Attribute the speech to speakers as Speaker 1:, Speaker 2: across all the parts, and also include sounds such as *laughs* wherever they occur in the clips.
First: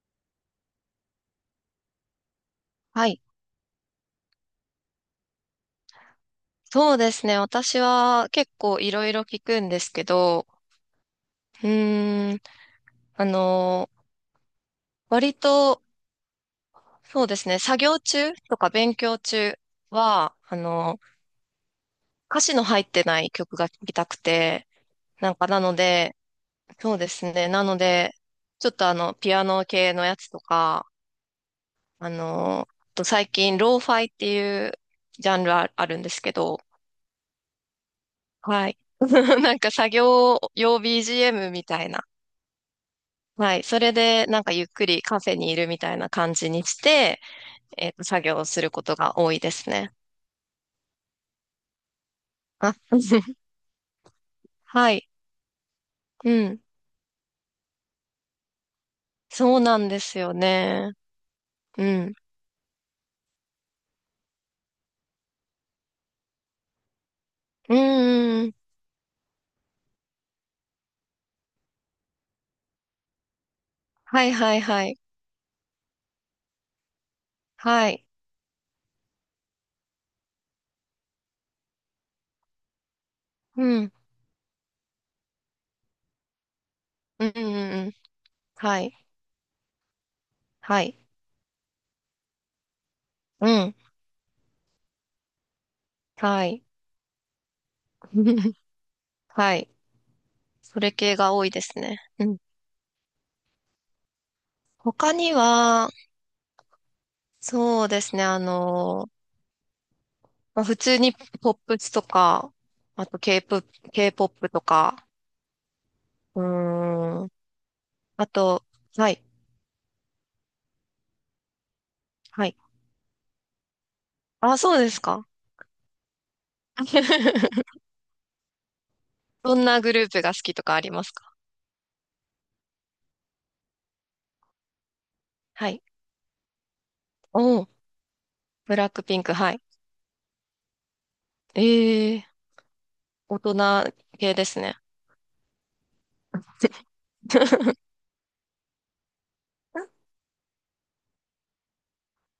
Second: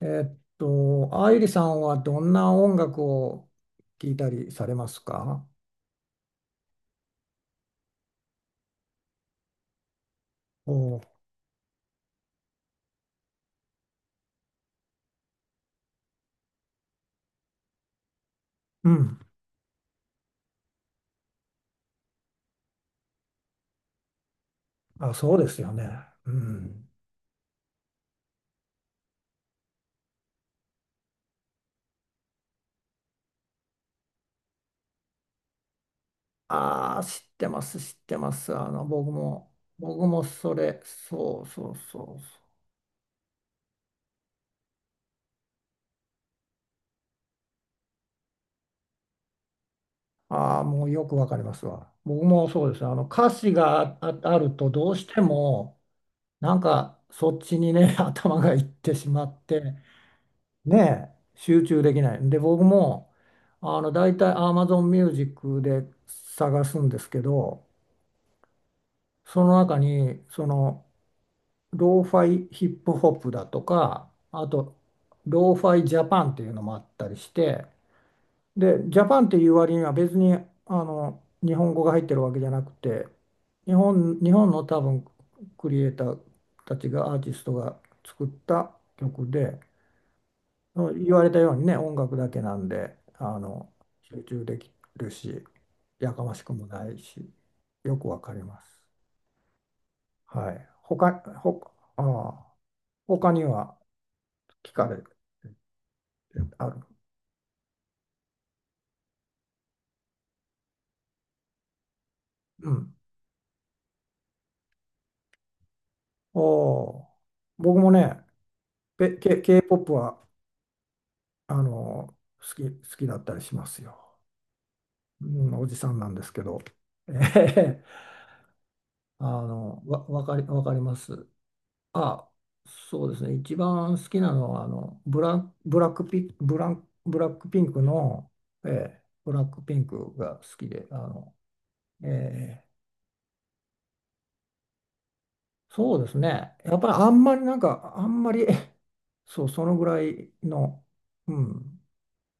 Speaker 1: 愛理さんはどんな音楽
Speaker 2: はい。
Speaker 1: を聴いたりされますか？
Speaker 2: そうですね。私は結構いろいろ聞くんですけど、
Speaker 1: おう、
Speaker 2: うーん、あのー、割と、そうですね。作業中とか
Speaker 1: う
Speaker 2: 勉強
Speaker 1: ん。
Speaker 2: 中は、歌詞の入ってない曲が聴きたくて、
Speaker 1: あ、
Speaker 2: なん
Speaker 1: そう
Speaker 2: か
Speaker 1: で
Speaker 2: な
Speaker 1: すよ
Speaker 2: の
Speaker 1: ね。
Speaker 2: で、
Speaker 1: うん。
Speaker 2: そうですね。なので、ちょっと、ピアノ系のやつとか、あと最近、ローファイっていうジャンルああるんですけど、
Speaker 1: ああ、知ってます、知ってます。
Speaker 2: はい。
Speaker 1: 僕
Speaker 2: *laughs*
Speaker 1: も、
Speaker 2: なんか作
Speaker 1: 僕も
Speaker 2: 業
Speaker 1: そ
Speaker 2: 用
Speaker 1: れ、そう
Speaker 2: BGM み
Speaker 1: そう
Speaker 2: たい
Speaker 1: そ
Speaker 2: な。
Speaker 1: うそ
Speaker 2: はい。それで、なんかゆっくりカフェにいるみたいな感じにして、作業をすることが多いですね。
Speaker 1: う。ああ、もうよくわかりますわ。僕もそう
Speaker 2: あ、
Speaker 1: ですね歌
Speaker 2: *laughs*
Speaker 1: 詞があ、あるとど
Speaker 2: は
Speaker 1: うし
Speaker 2: い。
Speaker 1: ても、
Speaker 2: う
Speaker 1: なん
Speaker 2: ん。
Speaker 1: かそっちにね、*laughs* 頭がいってしまっ
Speaker 2: そう
Speaker 1: て、
Speaker 2: なんですよ
Speaker 1: ね
Speaker 2: ね。
Speaker 1: え、集中
Speaker 2: う
Speaker 1: でき
Speaker 2: ん。
Speaker 1: ない。で、僕も、大体 Amazon Music で探すんですけど、
Speaker 2: うんうんうん。
Speaker 1: その中に、その、ローファイヒップホップだとか、
Speaker 2: はい
Speaker 1: あ
Speaker 2: はい
Speaker 1: と、
Speaker 2: はい。
Speaker 1: ローファイジャパンっていうのもあったりして、
Speaker 2: はい。
Speaker 1: で、ジャパンっていう割には別に、日本語が入ってるわけじゃなくて、
Speaker 2: うん。
Speaker 1: 日本の多分、クリエイターたちが、アー
Speaker 2: う
Speaker 1: テ
Speaker 2: ん
Speaker 1: ィ
Speaker 2: う
Speaker 1: スト
Speaker 2: ん
Speaker 1: が
Speaker 2: うん。
Speaker 1: 作った
Speaker 2: はい。
Speaker 1: 曲で、
Speaker 2: はい。
Speaker 1: 言われたようにね、音楽だけなんで、
Speaker 2: うん。
Speaker 1: 集中できるし、やかまし
Speaker 2: は
Speaker 1: く
Speaker 2: い。
Speaker 1: もないし、よくわかり
Speaker 2: *laughs*
Speaker 1: ます。
Speaker 2: はい。
Speaker 1: はい。
Speaker 2: それ系が多い
Speaker 1: ほ、
Speaker 2: ですね。
Speaker 1: あ
Speaker 2: う
Speaker 1: あ、
Speaker 2: ん。
Speaker 1: 他には聞かれ
Speaker 2: 他
Speaker 1: て
Speaker 2: には、
Speaker 1: ある。
Speaker 2: そうですね。まあ、普通にポップスとか、
Speaker 1: うん。
Speaker 2: あと K-POP、K-POP とか、
Speaker 1: お
Speaker 2: う
Speaker 1: お、
Speaker 2: ーん。
Speaker 1: 僕もね、
Speaker 2: あと、はい。
Speaker 1: K-POP は、あの、
Speaker 2: は
Speaker 1: 好
Speaker 2: い。
Speaker 1: き、好きだったりしますよ。
Speaker 2: あ、そうです
Speaker 1: う
Speaker 2: か。
Speaker 1: ん、おじさんなんですけど。えへ
Speaker 2: *laughs*
Speaker 1: へ
Speaker 2: どんなグループが好き
Speaker 1: わ
Speaker 2: と
Speaker 1: か
Speaker 2: か
Speaker 1: り
Speaker 2: あり
Speaker 1: ま
Speaker 2: ます
Speaker 1: す。
Speaker 2: か？
Speaker 1: あ、そうですね。一番好きなのは、
Speaker 2: はい。
Speaker 1: ブラックピ
Speaker 2: おー、
Speaker 1: ンクの、え
Speaker 2: ブラッ
Speaker 1: え、
Speaker 2: クピンク、
Speaker 1: ブラッ
Speaker 2: は
Speaker 1: ク
Speaker 2: い。
Speaker 1: ピンクが好きで、
Speaker 2: え
Speaker 1: え
Speaker 2: え、
Speaker 1: え
Speaker 2: 大人系ですね。
Speaker 1: そうですね。やっぱりあんまりなん
Speaker 2: *laughs*
Speaker 1: か、あんまり、*laughs* そう、そのぐらいの、うん。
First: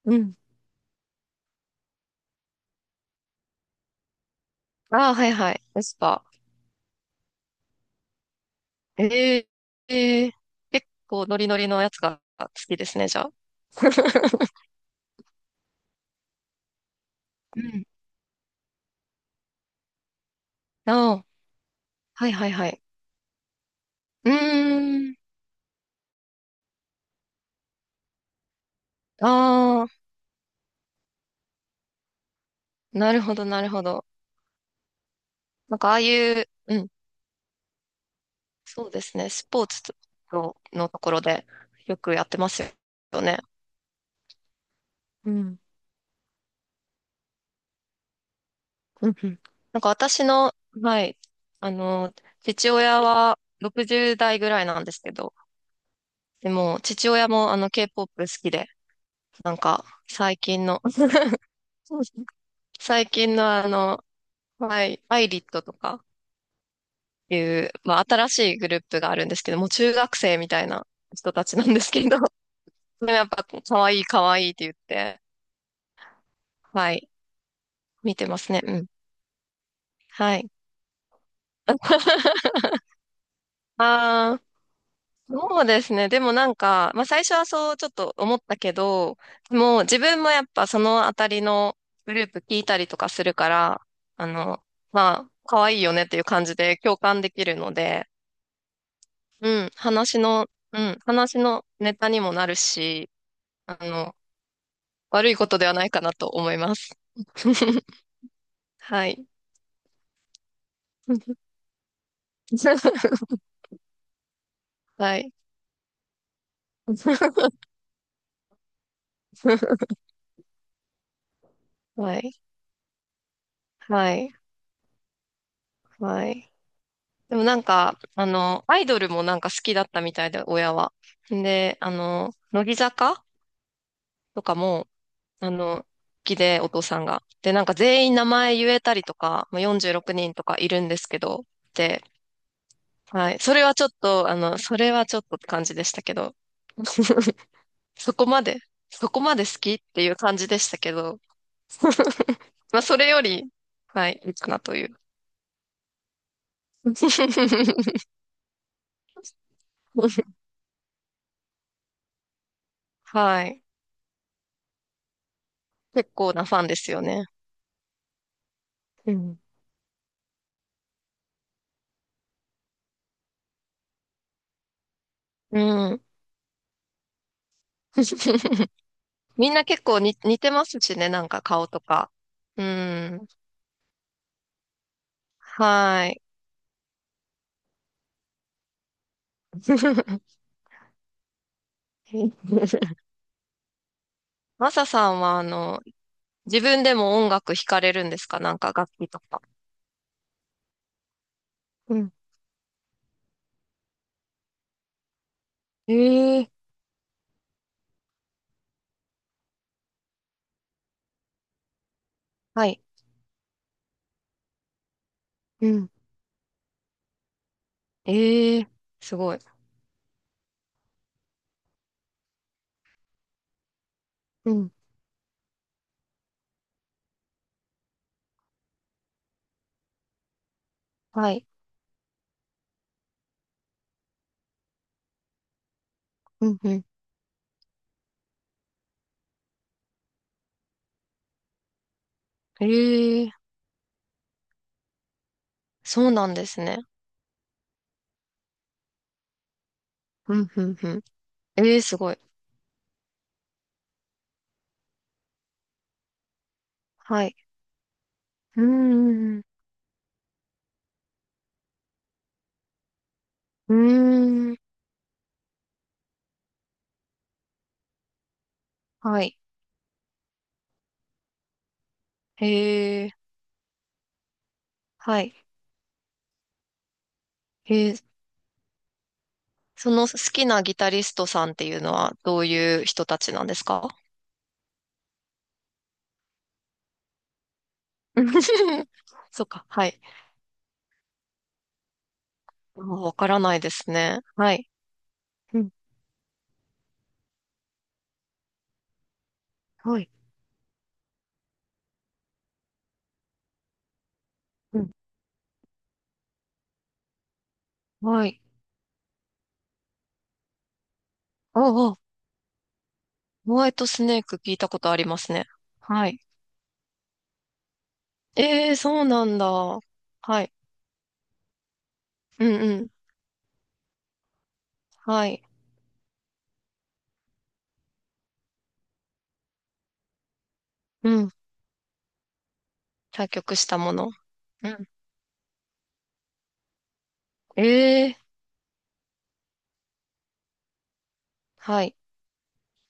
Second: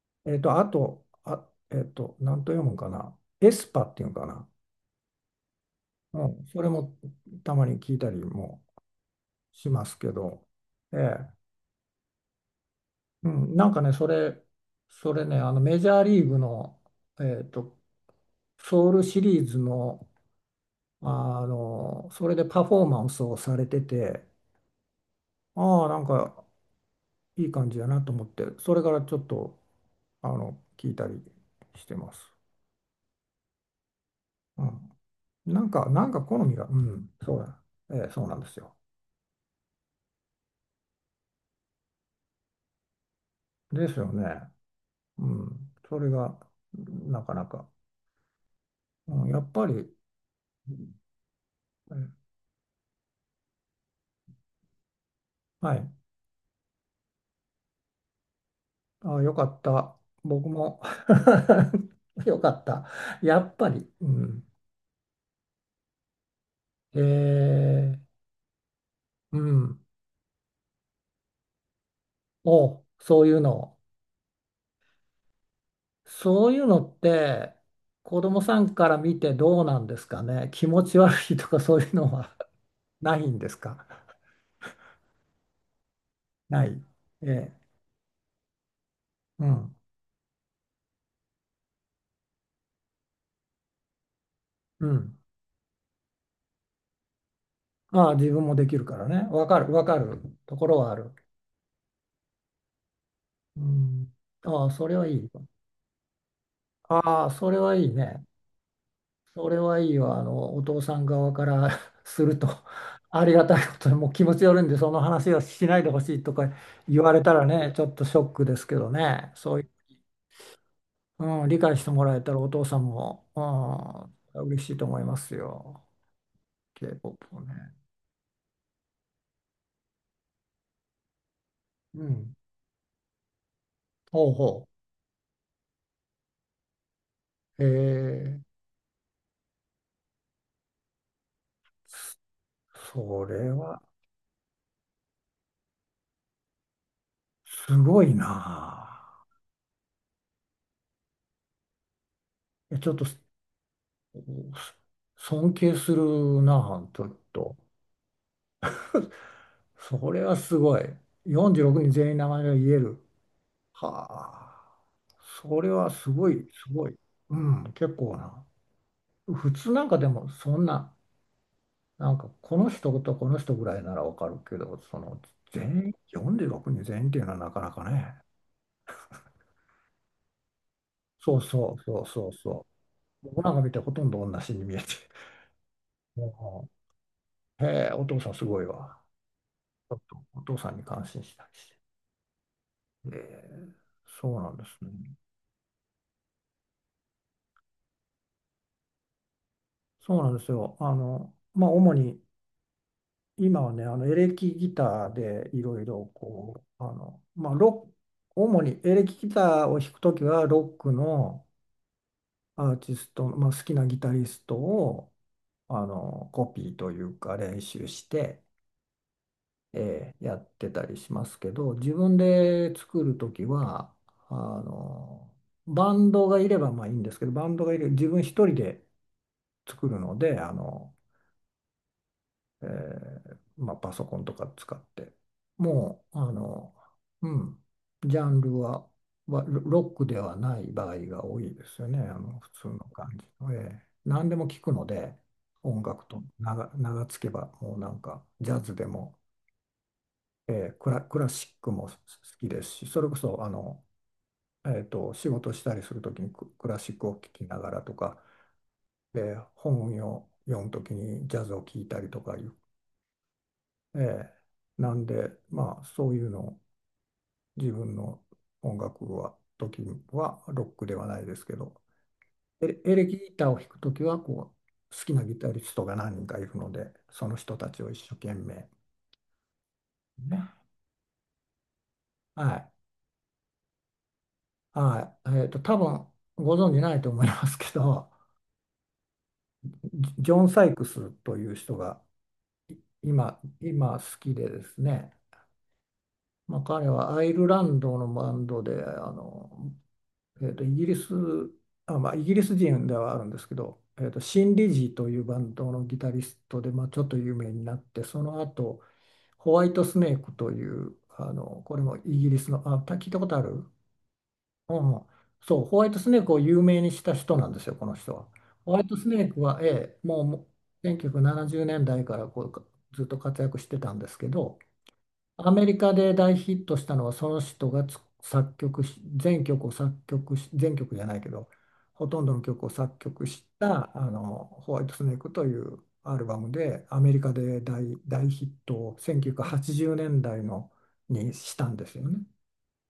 Speaker 2: うん。
Speaker 1: えっと、あと、あ、えっと、なんと読むんかな。エスパっていうのかな。
Speaker 2: ああ、はいはい。エスパ
Speaker 1: う
Speaker 2: ー。
Speaker 1: ん、それもたまに聞いたりも
Speaker 2: ええ
Speaker 1: しますけ
Speaker 2: ええ、
Speaker 1: ど、
Speaker 2: 結
Speaker 1: え
Speaker 2: 構
Speaker 1: え、
Speaker 2: ノリノリのやつが好きですね、じゃ
Speaker 1: う
Speaker 2: あ。
Speaker 1: ん、なんかね、
Speaker 2: *laughs*
Speaker 1: それね、あのメジャーリーグの、えー
Speaker 2: う
Speaker 1: と、
Speaker 2: ん。
Speaker 1: ソウルシリーズの、
Speaker 2: ああ、
Speaker 1: あの、そ
Speaker 2: はい
Speaker 1: れで
Speaker 2: はい
Speaker 1: パ
Speaker 2: はい。
Speaker 1: フォーマンスをされてて、
Speaker 2: うーん。
Speaker 1: ああ、なんかいい感じやなと思って、それからちょっと、
Speaker 2: ああ、
Speaker 1: 聞いたりしてます。
Speaker 2: なるほど、なるほど。
Speaker 1: うん。なん
Speaker 2: なん
Speaker 1: か、
Speaker 2: かああ
Speaker 1: なんか好
Speaker 2: いう、
Speaker 1: みが、う
Speaker 2: うん。
Speaker 1: ん、そうだ、ええ、そうなんですよ。
Speaker 2: そうですね。スポーツの、ところでよくやってますよね。
Speaker 1: ですよね。う
Speaker 2: うん。
Speaker 1: ん。それが、なかなか、
Speaker 2: うん
Speaker 1: う
Speaker 2: う
Speaker 1: ん、や
Speaker 2: ん。
Speaker 1: っぱり、
Speaker 2: なんか
Speaker 1: う
Speaker 2: 私の、はい、あの、
Speaker 1: ん、
Speaker 2: 父親は60代ぐらいなんですけど、
Speaker 1: はい。
Speaker 2: でも、父親もあの K-POP 好きで、
Speaker 1: ああ、よか
Speaker 2: なん
Speaker 1: っ
Speaker 2: か、
Speaker 1: た。僕も *laughs* よかった。
Speaker 2: 最近
Speaker 1: や
Speaker 2: の
Speaker 1: っぱり。うん。
Speaker 2: はい、アイリットとか
Speaker 1: え
Speaker 2: いう、
Speaker 1: ー、
Speaker 2: まあ、新しいグループがあるんで
Speaker 1: う
Speaker 2: すけど、もう
Speaker 1: ん。
Speaker 2: 中学生みたいな人たちなんですけど、で
Speaker 1: お、
Speaker 2: も
Speaker 1: そ
Speaker 2: や
Speaker 1: う
Speaker 2: っ
Speaker 1: いう
Speaker 2: ぱ、
Speaker 1: の。
Speaker 2: 可愛い可愛いって言って、
Speaker 1: そういうの
Speaker 2: は
Speaker 1: っ
Speaker 2: い、
Speaker 1: て、
Speaker 2: 見
Speaker 1: 子
Speaker 2: てま
Speaker 1: 供
Speaker 2: す
Speaker 1: さ
Speaker 2: ね。
Speaker 1: ん
Speaker 2: うん。
Speaker 1: から見てどうなんですか
Speaker 2: は
Speaker 1: ね。
Speaker 2: い。
Speaker 1: 気持ち悪いとかそういう
Speaker 2: あ
Speaker 1: のは *laughs* ないんですか。
Speaker 2: あ、そうですね。でもなん
Speaker 1: な
Speaker 2: か、まあ最
Speaker 1: い。
Speaker 2: 初は
Speaker 1: ええ、
Speaker 2: そうちょっと思ったけど、
Speaker 1: うん。
Speaker 2: もう自分もやっぱそのあたりのグループ聞いたりとかするから、あの、
Speaker 1: うん。
Speaker 2: まあ、可愛いよねっていう感じで共感できるので、
Speaker 1: ああ、自分もできるからね。わか
Speaker 2: うん、
Speaker 1: る、わかるところ
Speaker 2: う
Speaker 1: はあ
Speaker 2: ん、
Speaker 1: る。
Speaker 2: 話のネタにもなるし、
Speaker 1: う
Speaker 2: あ
Speaker 1: ん。
Speaker 2: の、
Speaker 1: ああ、それはいい。
Speaker 2: 悪いことではないかなと思います。
Speaker 1: ああ、それはいい
Speaker 2: *laughs*
Speaker 1: ね。
Speaker 2: はい。
Speaker 1: それはいいわ。お父さん側
Speaker 2: *laughs*
Speaker 1: から *laughs* すると、*laughs* ありがたいことに、もう気持ちよるんで、その
Speaker 2: は
Speaker 1: 話
Speaker 2: い。
Speaker 1: はしないでほしいとか言われた
Speaker 2: *laughs*
Speaker 1: らね、ちょっとショックですけどね、そういう、うん、理解してもら
Speaker 2: は
Speaker 1: えたら
Speaker 2: い。
Speaker 1: お父さんも、
Speaker 2: はい。
Speaker 1: うん、嬉しいと思いますよ。
Speaker 2: はい。
Speaker 1: K-POP
Speaker 2: で
Speaker 1: を
Speaker 2: も
Speaker 1: ね。
Speaker 2: なんか、アイドルもなんか好きだったみたいで、親は。で、
Speaker 1: うん。
Speaker 2: 乃木坂
Speaker 1: ほう
Speaker 2: とか
Speaker 1: ほ
Speaker 2: も、好きで、お父さんが。で、な
Speaker 1: う。
Speaker 2: ん
Speaker 1: え
Speaker 2: か全員名
Speaker 1: ー、
Speaker 2: 前言えたりとか、まあ、46人とかいるんですけど、で、
Speaker 1: そ
Speaker 2: はい。
Speaker 1: れ
Speaker 2: それは
Speaker 1: は
Speaker 2: ちょっと、それはちょっとって感じでしたけど、*laughs*
Speaker 1: すごい
Speaker 2: そこ
Speaker 1: な
Speaker 2: まで、そこ
Speaker 1: あ。
Speaker 2: まで好きっていう感じでしたけど、*laughs*
Speaker 1: え
Speaker 2: まあ、
Speaker 1: ちょっ
Speaker 2: そ
Speaker 1: と
Speaker 2: れ
Speaker 1: す
Speaker 2: より、はい、いいかなという。
Speaker 1: 尊敬するなあ、ちょっと。
Speaker 2: *laughs*
Speaker 1: それはすごい。46人全員名前が言える。
Speaker 2: はい。
Speaker 1: はあ。それはす
Speaker 2: 結
Speaker 1: ご
Speaker 2: 構な
Speaker 1: い、
Speaker 2: ファン
Speaker 1: す
Speaker 2: で
Speaker 1: ご
Speaker 2: す
Speaker 1: い。
Speaker 2: よね。
Speaker 1: うん、結構な。
Speaker 2: うん
Speaker 1: 普通なんかでもそんな、なんかこの人とこの人ぐらいならわかるけど、その全
Speaker 2: う
Speaker 1: 員、
Speaker 2: ん。
Speaker 1: 46人全員っていうのはなかなかね。
Speaker 2: *laughs* みんな結構に似てますしね、なん
Speaker 1: そ
Speaker 2: か
Speaker 1: う
Speaker 2: 顔
Speaker 1: そ
Speaker 2: と
Speaker 1: うそう
Speaker 2: か。
Speaker 1: そう
Speaker 2: う
Speaker 1: そ
Speaker 2: ん。
Speaker 1: う。僕なんか見てほとんど同じに見えて。
Speaker 2: は
Speaker 1: *laughs*
Speaker 2: い。
Speaker 1: もう、へえ、お父さんすごいわ。ちょっとお
Speaker 2: *laughs*
Speaker 1: 父さんに感心したりして。ええ、そうなんで
Speaker 2: マ
Speaker 1: す
Speaker 2: サさ
Speaker 1: ね。
Speaker 2: んは、自分でも音楽弾かれるんですか？なんか楽器とか。
Speaker 1: そうなんですよ。まあ、主
Speaker 2: うん。
Speaker 1: に今はね、あのエレキギターでいろいろ
Speaker 2: え
Speaker 1: こ
Speaker 2: え、
Speaker 1: う、まあ、ロック、主にエレキギターを弾くときは、ロックの
Speaker 2: は
Speaker 1: アー
Speaker 2: い。
Speaker 1: ティストの、まあ、好きなギタリストを
Speaker 2: う
Speaker 1: あ
Speaker 2: ん。
Speaker 1: のコピーというか練習して、
Speaker 2: ええ、すごい。
Speaker 1: やってたりしますけど、自分で作るときは、あ
Speaker 2: うん。
Speaker 1: の、バンドがいればまあいいんですけど、バンドがいる、自分一人で作るので、
Speaker 2: はい。
Speaker 1: まあ、パソコンとか使って、もう、
Speaker 2: うん、うん。
Speaker 1: うん、ジャンルは、ロックではない場合が多いですよね、あの、普通
Speaker 2: え
Speaker 1: の感じ
Speaker 2: え、
Speaker 1: の。何でも聞くので、音
Speaker 2: そ
Speaker 1: 楽
Speaker 2: う
Speaker 1: と
Speaker 2: なんで
Speaker 1: 名
Speaker 2: す
Speaker 1: が、
Speaker 2: ね。
Speaker 1: 名がつけば、もうなんか、ジャズでも、
Speaker 2: うん、うん、うん。
Speaker 1: クラシック
Speaker 2: ええ、
Speaker 1: も好
Speaker 2: すごい。
Speaker 1: きですし、それこそ、仕事したりするときにクラシックを聴
Speaker 2: はい。
Speaker 1: きながらとか、
Speaker 2: うー
Speaker 1: で
Speaker 2: ん。う
Speaker 1: 本を読むときにジャズを聴いたりとかいう、
Speaker 2: ー
Speaker 1: ええ、
Speaker 2: ん。
Speaker 1: なんで、まあ、そういうのを自分の音楽
Speaker 2: は
Speaker 1: は、
Speaker 2: い。
Speaker 1: ロックではないですけど、エレ
Speaker 2: ええ、
Speaker 1: キギターを弾くときはこう、好き
Speaker 2: は
Speaker 1: な
Speaker 2: い。
Speaker 1: ギタリストが何人かいるので、その人たちを
Speaker 2: え
Speaker 1: 一生
Speaker 2: え、
Speaker 1: 懸命、
Speaker 2: その好
Speaker 1: ね。
Speaker 2: きなギタリストさんっていうのはど
Speaker 1: は
Speaker 2: う
Speaker 1: い。
Speaker 2: いう人たちなんですか？
Speaker 1: はい。多分ご存じないと思いますけど、
Speaker 2: *laughs* そうか、はい。
Speaker 1: ジョン・サイクスという人が
Speaker 2: もうわからないです
Speaker 1: 今好
Speaker 2: ね。
Speaker 1: きで
Speaker 2: は
Speaker 1: で
Speaker 2: い。
Speaker 1: すね、
Speaker 2: うん、
Speaker 1: まあ、彼はアイルランドのバンドで、あの、
Speaker 2: はい。
Speaker 1: えーと、イギリス、あ、まあ、イギリス人ではあるんですけど、シン・リ
Speaker 2: う
Speaker 1: ジ
Speaker 2: ん、
Speaker 1: ーというバンドのギタリストで、まあ、ちょっと有名になって、そ
Speaker 2: は
Speaker 1: の
Speaker 2: い。
Speaker 1: 後、ホワイトスネークという、あの、
Speaker 2: お
Speaker 1: これ
Speaker 2: あ、
Speaker 1: も
Speaker 2: お、
Speaker 1: イギリスの、聞いたことあ
Speaker 2: ホ
Speaker 1: る、
Speaker 2: ワイトスネーク聞いた
Speaker 1: う
Speaker 2: こと
Speaker 1: ん
Speaker 2: あ
Speaker 1: う
Speaker 2: り
Speaker 1: ん。
Speaker 2: ますね。
Speaker 1: そう、ホワイトス
Speaker 2: はい。
Speaker 1: ネークを有名にした人なんですよ、この人は。
Speaker 2: え
Speaker 1: ホ
Speaker 2: え、
Speaker 1: ワイト
Speaker 2: そう
Speaker 1: スネ
Speaker 2: な
Speaker 1: ー
Speaker 2: ん
Speaker 1: ク
Speaker 2: だ。
Speaker 1: は、え
Speaker 2: は
Speaker 1: え、もう
Speaker 2: い。
Speaker 1: 1970年代からこ
Speaker 2: うんうん。
Speaker 1: うずっと活躍してたんですけど、
Speaker 2: はい。
Speaker 1: アメリカで大ヒットしたのはその人がつ作曲し全曲を作曲し全曲じゃない
Speaker 2: う
Speaker 1: け
Speaker 2: ん。
Speaker 1: どほとんどの曲を作曲
Speaker 2: 作
Speaker 1: し
Speaker 2: 曲したも
Speaker 1: たあ
Speaker 2: の。
Speaker 1: の
Speaker 2: う
Speaker 1: ホワイ
Speaker 2: ん。
Speaker 1: トスネークというアルバムでアメリカで
Speaker 2: え
Speaker 1: 大
Speaker 2: え、
Speaker 1: ヒットを1980年代のにしたん
Speaker 2: は
Speaker 1: です
Speaker 2: い。
Speaker 1: よね。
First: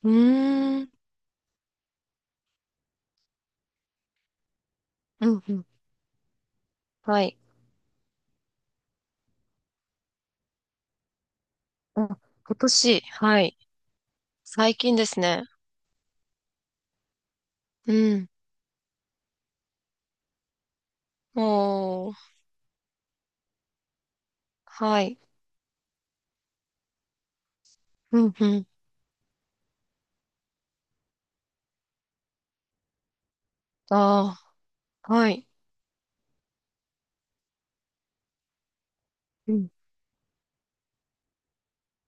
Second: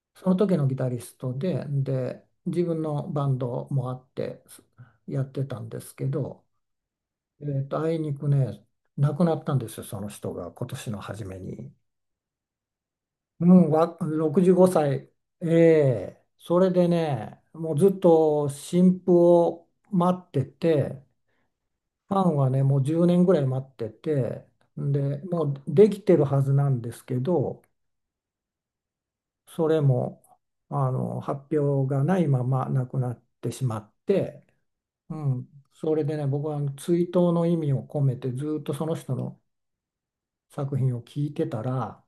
Speaker 2: う
Speaker 1: その時のギ
Speaker 2: ー
Speaker 1: タ
Speaker 2: ん。
Speaker 1: リストで、で自分のバンドもあってや
Speaker 2: う
Speaker 1: っ
Speaker 2: ん
Speaker 1: て
Speaker 2: う
Speaker 1: た
Speaker 2: ん。
Speaker 1: んですけど、
Speaker 2: はい。
Speaker 1: あいにくね亡くなったんですよその人が今年の初めに。
Speaker 2: あ、今年、は
Speaker 1: う
Speaker 2: い。
Speaker 1: ん、65
Speaker 2: 最近で
Speaker 1: 歳。
Speaker 2: すね。
Speaker 1: ええ、それでね、もうず
Speaker 2: う
Speaker 1: っ
Speaker 2: ん。
Speaker 1: と新婦を待ってて、
Speaker 2: も
Speaker 1: フ
Speaker 2: う、
Speaker 1: ァンはね、もう10年ぐらい待ってて、
Speaker 2: は
Speaker 1: で、
Speaker 2: い。
Speaker 1: もうできてるはずなんですけど、
Speaker 2: うん、うん。
Speaker 1: それも、発表がないまま亡くなってしまっ
Speaker 2: あ
Speaker 1: て、
Speaker 2: あ、
Speaker 1: う
Speaker 2: は
Speaker 1: ん、
Speaker 2: い。
Speaker 1: それでね、僕は追悼の意味を込めてずっとその人の
Speaker 2: うん、
Speaker 1: 作品を聞いてたら、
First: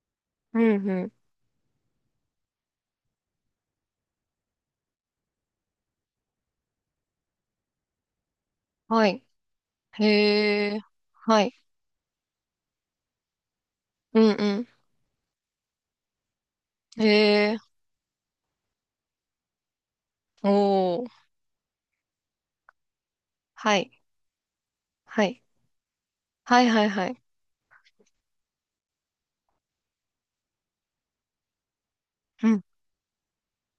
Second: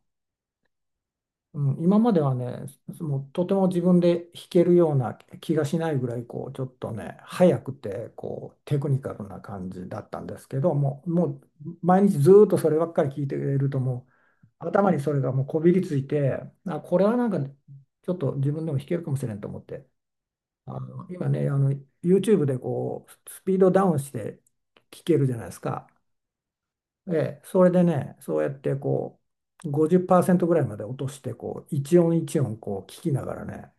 Speaker 2: うん、うん。
Speaker 1: うん、今まではね、もうとても自分で弾けるような気がしないぐらい、こう、ちょっとね、速くて、こう、テクニ
Speaker 2: は
Speaker 1: カ
Speaker 2: い。
Speaker 1: ルな感じだったんですけど、
Speaker 2: へえ、
Speaker 1: もう
Speaker 2: はい。
Speaker 1: 毎日ずーっとそればっかり聞いてると、も
Speaker 2: うん、
Speaker 1: う、
Speaker 2: う
Speaker 1: 頭にそれがもうこびりついて、あ、こ
Speaker 2: ん。
Speaker 1: れはなんか、
Speaker 2: へえ、
Speaker 1: ちょっと自分でも弾けるかもしれんと思って、あ
Speaker 2: お
Speaker 1: の、
Speaker 2: ー。
Speaker 1: 今ね、あの、YouTube でこう、スピード
Speaker 2: は
Speaker 1: ダ
Speaker 2: い、
Speaker 1: ウンして聴け
Speaker 2: は
Speaker 1: るじゃ
Speaker 2: い。
Speaker 1: ないですか。
Speaker 2: はい、はい、は
Speaker 1: え
Speaker 2: い。
Speaker 1: え、それでね、そうやってこう、50%ぐらいまで落として、こう、一音一
Speaker 2: う
Speaker 1: 音
Speaker 2: ん、
Speaker 1: こう聞きながらね、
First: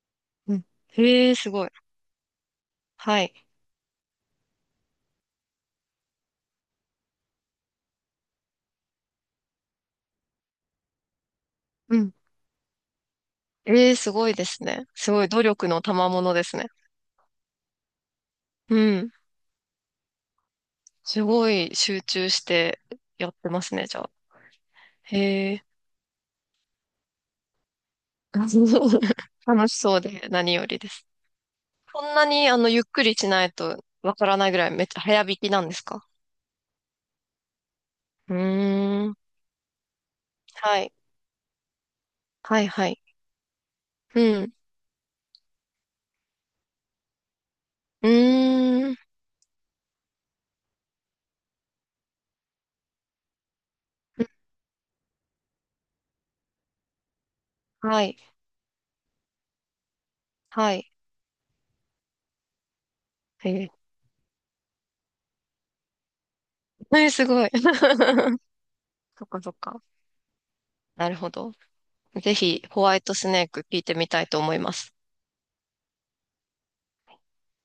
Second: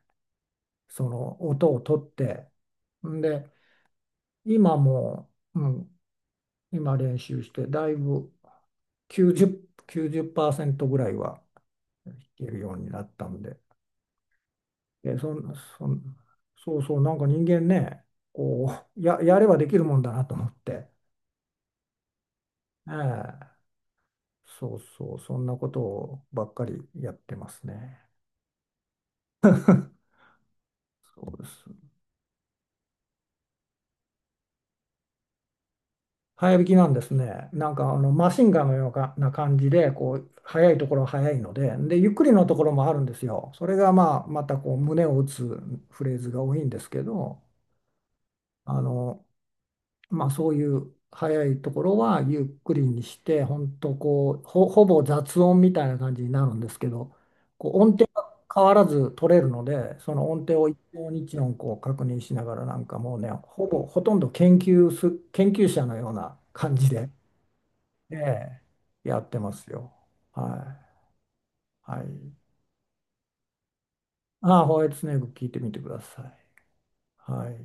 Speaker 2: うん。
Speaker 1: そ
Speaker 2: へえ、
Speaker 1: の
Speaker 2: すごい。
Speaker 1: 音を取って、
Speaker 2: は
Speaker 1: ん
Speaker 2: い。
Speaker 1: で、今もう、うん、今練習して、だいぶ90、きゅうじゅっパーセントぐらいは
Speaker 2: うん。
Speaker 1: 弾けるようになったんで、
Speaker 2: ええ、すごいですね。す
Speaker 1: え、
Speaker 2: ごい
Speaker 1: そ
Speaker 2: 努
Speaker 1: ん、
Speaker 2: 力の
Speaker 1: そ
Speaker 2: 賜
Speaker 1: ん、
Speaker 2: 物ですね。
Speaker 1: そうそう、なんか人間ね、こ
Speaker 2: う
Speaker 1: う、
Speaker 2: ん。
Speaker 1: やればできるもんだなと思って、
Speaker 2: すごい集中して
Speaker 1: え
Speaker 2: やっ
Speaker 1: え、
Speaker 2: てますね、じゃあ。
Speaker 1: そうそう、そん
Speaker 2: へ
Speaker 1: な
Speaker 2: え。
Speaker 1: ことばっかりやってますね。
Speaker 2: *laughs* 楽しそうで何よりです。
Speaker 1: そうです。
Speaker 2: こんなにゆっくりしないとわからないぐらいめっちゃ早弾きなんですか？
Speaker 1: 早引きなんですね。なんかあのマ
Speaker 2: う
Speaker 1: シンガンのよう
Speaker 2: ー
Speaker 1: な
Speaker 2: ん。
Speaker 1: な感じで、こう、速い
Speaker 2: は
Speaker 1: と
Speaker 2: い。
Speaker 1: ころは速いので、で、ゆっくりのと
Speaker 2: は
Speaker 1: こ
Speaker 2: い、
Speaker 1: ろも
Speaker 2: は
Speaker 1: ある
Speaker 2: い。
Speaker 1: んですよ。それがまあ、
Speaker 2: う
Speaker 1: ま
Speaker 2: ん。
Speaker 1: たこう、胸を打つフレーズが多いんですけど、
Speaker 2: う
Speaker 1: あ
Speaker 2: ーん。
Speaker 1: の、まあ、そういう速いところはゆっくりにして、本当こう、ほぼ雑音みたいな感じになるんですけど、こう音
Speaker 2: は
Speaker 1: 程
Speaker 2: い。
Speaker 1: が変わらず取れるので、その音程を
Speaker 2: は
Speaker 1: 一
Speaker 2: い。
Speaker 1: 音一音こう確認しながら、なんかもうね、ほ
Speaker 2: え
Speaker 1: ぼ、ほとんど研究者のような感じ
Speaker 2: ー、えー、
Speaker 1: で。
Speaker 2: すごい。
Speaker 1: え
Speaker 2: *laughs*
Speaker 1: え、や
Speaker 2: そっ
Speaker 1: って
Speaker 2: か
Speaker 1: ま
Speaker 2: そっ
Speaker 1: す
Speaker 2: か。
Speaker 1: よ。は
Speaker 2: なるほど。
Speaker 1: い。はい。
Speaker 2: ぜひ、ホワイトスネーク聞いてみたいと思い
Speaker 1: ああ、
Speaker 2: ま
Speaker 1: ホワイ
Speaker 2: す。
Speaker 1: トスネーク聞いてみてください。はい。